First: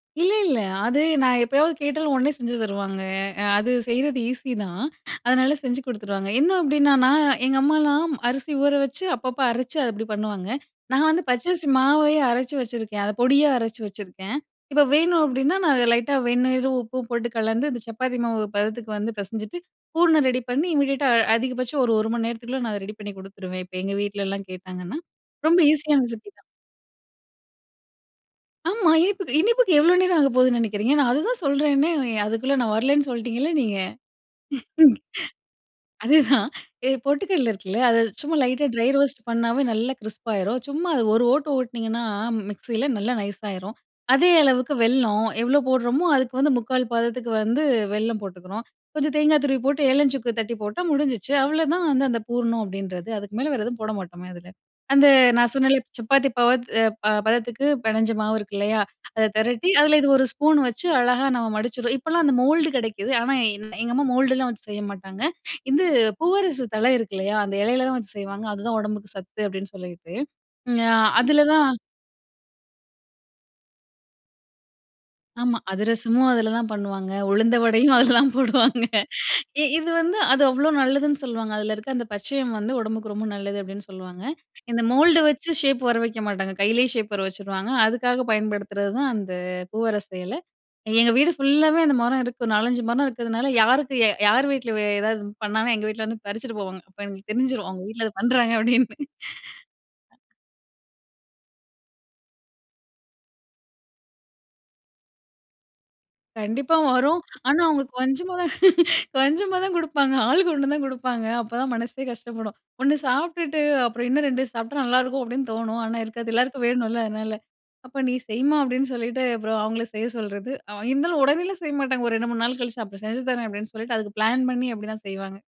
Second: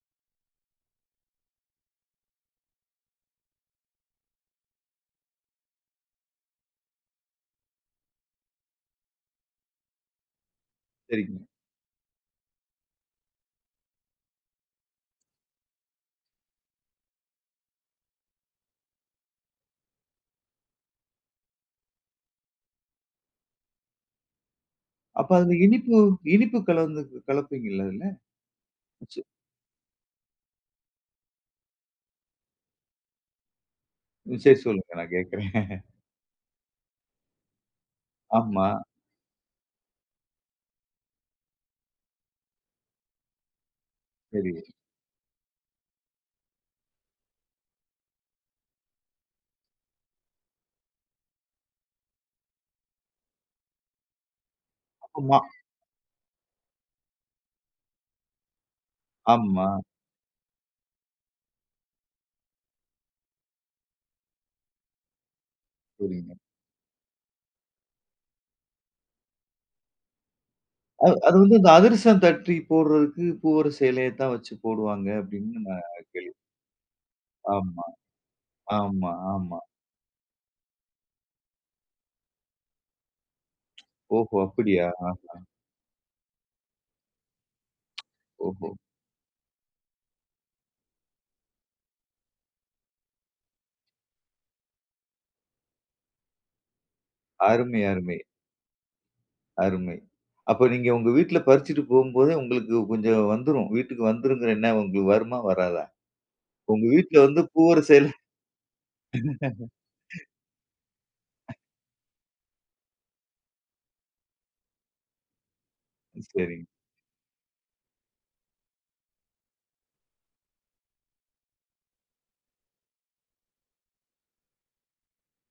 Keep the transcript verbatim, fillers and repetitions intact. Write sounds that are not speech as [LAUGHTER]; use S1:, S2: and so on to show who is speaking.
S1: இல்ல, இல்ல, அது நான் எப்பயாவது கேட்டாலும் உடனே செஞ்சு தருவாங்க. அ, அது செய்றது ஈஸிதான், அதனால செஞ்சு குடுத்துருவாங்க. என்ன அப்பிடின்னா, நான் எங்க அம்மாலாம் அரிசி ஊறவச்சு, அப்பப்ப அரச்சி, அது அப்பிடி பண்ணுவாங்க. நான் வந்து
S2: சரிங்க.
S1: பச்சரிசி மாவையே அரச்சு வெச்சிருக்கேன், அத பொடியா அரச்சி வெச்சிருக்கேன். இப்ப வேணும் அப்பிடின்னா, நான் லைட்டா வெந்நீரும் உப்பும் போட்டு கலந்து, இந்த சப்பாத்தி மாவு பதத்துக்கு வந்து பெசஞ்சிட்டு, பூரணம் ரெடி பண்ணி, இம்மிடியட்டா அ அதிகபட்சம் ஒரு, ஒரு மணி நேரத்துக்குள்ள நான் அத ரெடி பண்ணிக் குடுத்துருவேன், இப்ப எங்க வீட்ல எல்லாம் கேட்டாங்கன்னா.
S2: அப்ப, அதுல
S1: ரொம்ப
S2: இனிப்பு,
S1: ஈஸியான ரெசிபி தான்.
S2: இனிப்பு கலந்து கலப்பீங்கல்ல அதுல.
S1: ஆமா,
S2: நிச்ச
S1: இனிப்புக்கு இனிப்புக்கு எவ்ளோ நேரம் ஆகப்போகுதுன்னு நெனைக்கிறீங்க? நான் அதுதான் சொல்றேனே, அ, அதுக்குள்ள நான் வரலன்னு சொல்லிட்டீங்கள நீங்க.
S2: அ சரி, சொல்லுங்க,
S1: [CHUCKLES]
S2: நான் கேக்குறேன் [CHUCKLES]
S1: அதேதான். எ பொட்டுக்கல்ல இருக்குல்ல, அத சும்மா லைட்டா
S2: ஆமா.
S1: ட்ரை ரோஸ்ட் பண்ணாவே நல்லா கிரிஸ்ப் ஆயிரும். சும்மா அத ஒரு ஓட்டு, ஓட்டுனீங்கன்னா மிக்ஸில, நல்லா நைஸ் ஆயிரும். அதே
S2: சரி.
S1: அளவுக்கு வெல்லம் எவ்ளோ போடறம்மோ! அதுக்கு வந்து முக்கால் பதத்துக்கு வந்து வெல்லம் போட்டுக்கிறோம். கொஞ்சம் தேங்கா துருவி போட்டு, ஏலம், சுக்கு தட்டி போட்டா முடிஞ்சுச்சி. அவ்ளோதான் அந்த, அந்த பூரணம் அப்பிடின்றது. அதுக்கு மேல வேற எதுவும் போட மாட்டோமே! அதுல. அந்த
S2: ஆமா.
S1: நான் சொன்னேன்ல, சப்பாத்தி பாவு, அ, பா பதத்துக்குப் பெணைஞ்ச மாவு இருக்கில்லயா! அத தெரட்டி,
S2: ஆமா.
S1: அதுல இது ஒரு ஸ்பூன் வச்சு அழகா நாங்க மடிச்சுருவோம். இப்பல்லாம் அந்த மோல்டு கெடைக்குது, ஆனா, என் எங்க அம்மா மோல்டு எல்லாம் வச்சு செய்ய மாட்டாங்க. இது
S2: சரிங்க.
S1: பூவரசு தழை இருக்கில்லயா! அந்த இலையில தான் வச்சு செய்வாங்க. அதுதான் உடம்புக்கு சத்து அப்பிடின்னு சொல்லிட்டு, அ,
S2: அ, அது வந்து, இந்த
S1: அதுலதான்
S2: அதிரசம் தட்டி போடுறதுக்குப் பூவரச எலையத்தான் வச்சி போடுவாங்க
S1: ஆமா,
S2: அப்பிடின்னு நான்
S1: அதிரசமும்
S2: கேள்வி
S1: அதுலதான் பண்ணுவாங்க, உளுந்த
S2: ஆமா,
S1: வடையும் அதுலதான் போடுவாங்க
S2: ஆமா, ஆமா.
S1: இ இது வந்து, அது அவ்ளோ நல்லதுன்னு சொல்லுவாங்க, அதுல இருக்க அந்த பச்சையம் வந்து உடம்புக்கு ரொம்ப நல்லது அப்பிடின்னு சொல்லுவாங்க.
S2: ஓஹோ!
S1: இந்த
S2: அப்பிடியா?
S1: மோல்டு
S2: ஆஹா!
S1: வச்சி ஷேப் வரவைக்க மாட்டாங்க, கையிலே ஷேப் வரவச்சுருவாங்க.
S2: [TSK]
S1: அதுக்காக
S2: ஓஹோ!
S1: பயன்படுத்துறதுதான் அந்த பூவரச எலை. எங்க வீடு ஃபுல்லாவே அந்த மரம் இருக்கு. நாலஞ்சு மரம் இருக்கறதுனால, யாருக்கு அ யார் வீட்ல ஏதாவது பண்ணாங்கன்னா, எங்க வீட்ல வந்து பறிச்சிட்டு போவாங்க. அப்ப எங்களுக்கு தெரிஞ்சிரும்,
S2: அருமை!
S1: அவுங்க வீட்ல அது
S2: அருமை!
S1: பண்றாங்க அப்பிடின்னு.
S2: அருமை! அப்ப நீங்க உங்க வீட்ல பறிச்சிட்டு போம்போதே உங்களுக்கு கொஞ்சம் வந்துரும். வீட்டுக்கு வந்துரும்ங்கற எண்ணம் உங்களுக்கு வருமா? வராதா?
S1: கண்டிப்பா
S2: உங்க வீட்ல
S1: வரும்.
S2: வந்து
S1: ஆனா, அவுங்க
S2: பூவரச எல
S1: கொஞ்சமாதான் [LAUGHS] கொஞ்சமாதான் குடுப்பாங்க.
S2: [LAUGHS]
S1: ஆளுக்கு ஒண்ணு தான் குடுப்பாங்க, அப்ப தான் மனசே கஷ்டப்படும். ஒண்ணு சாப்ட்டுட்டு அப்பறம் இன்ன ரெண்டு சாப்ட்டா நல்லா இருக்கும் அப்பிடின்னு தோணும், ஆனா இருக்காதுல்ல. எல்லாருக்கும்
S2: சரிங்க.
S1: வேணுல? அதனால, அப்ப நீ செய்யுமா! அப்பிடின்னு சொல்லிட்டு, அப்பறம் அவுங்கள செய்ய சொல்றது. அ, இருந்தாலும் உடனேலாம் செய்ய மாட்டாங்க, ஒரு ரெண்டு, மூணு நாள் கழிச்சு அப்பறம் செஞ்சு தரேன் அப்பிடின்னு சொல்லிட்டு, அதுக்குப் பிளான் பண்ணி அப்பிடித்தான் செய்வாங்க.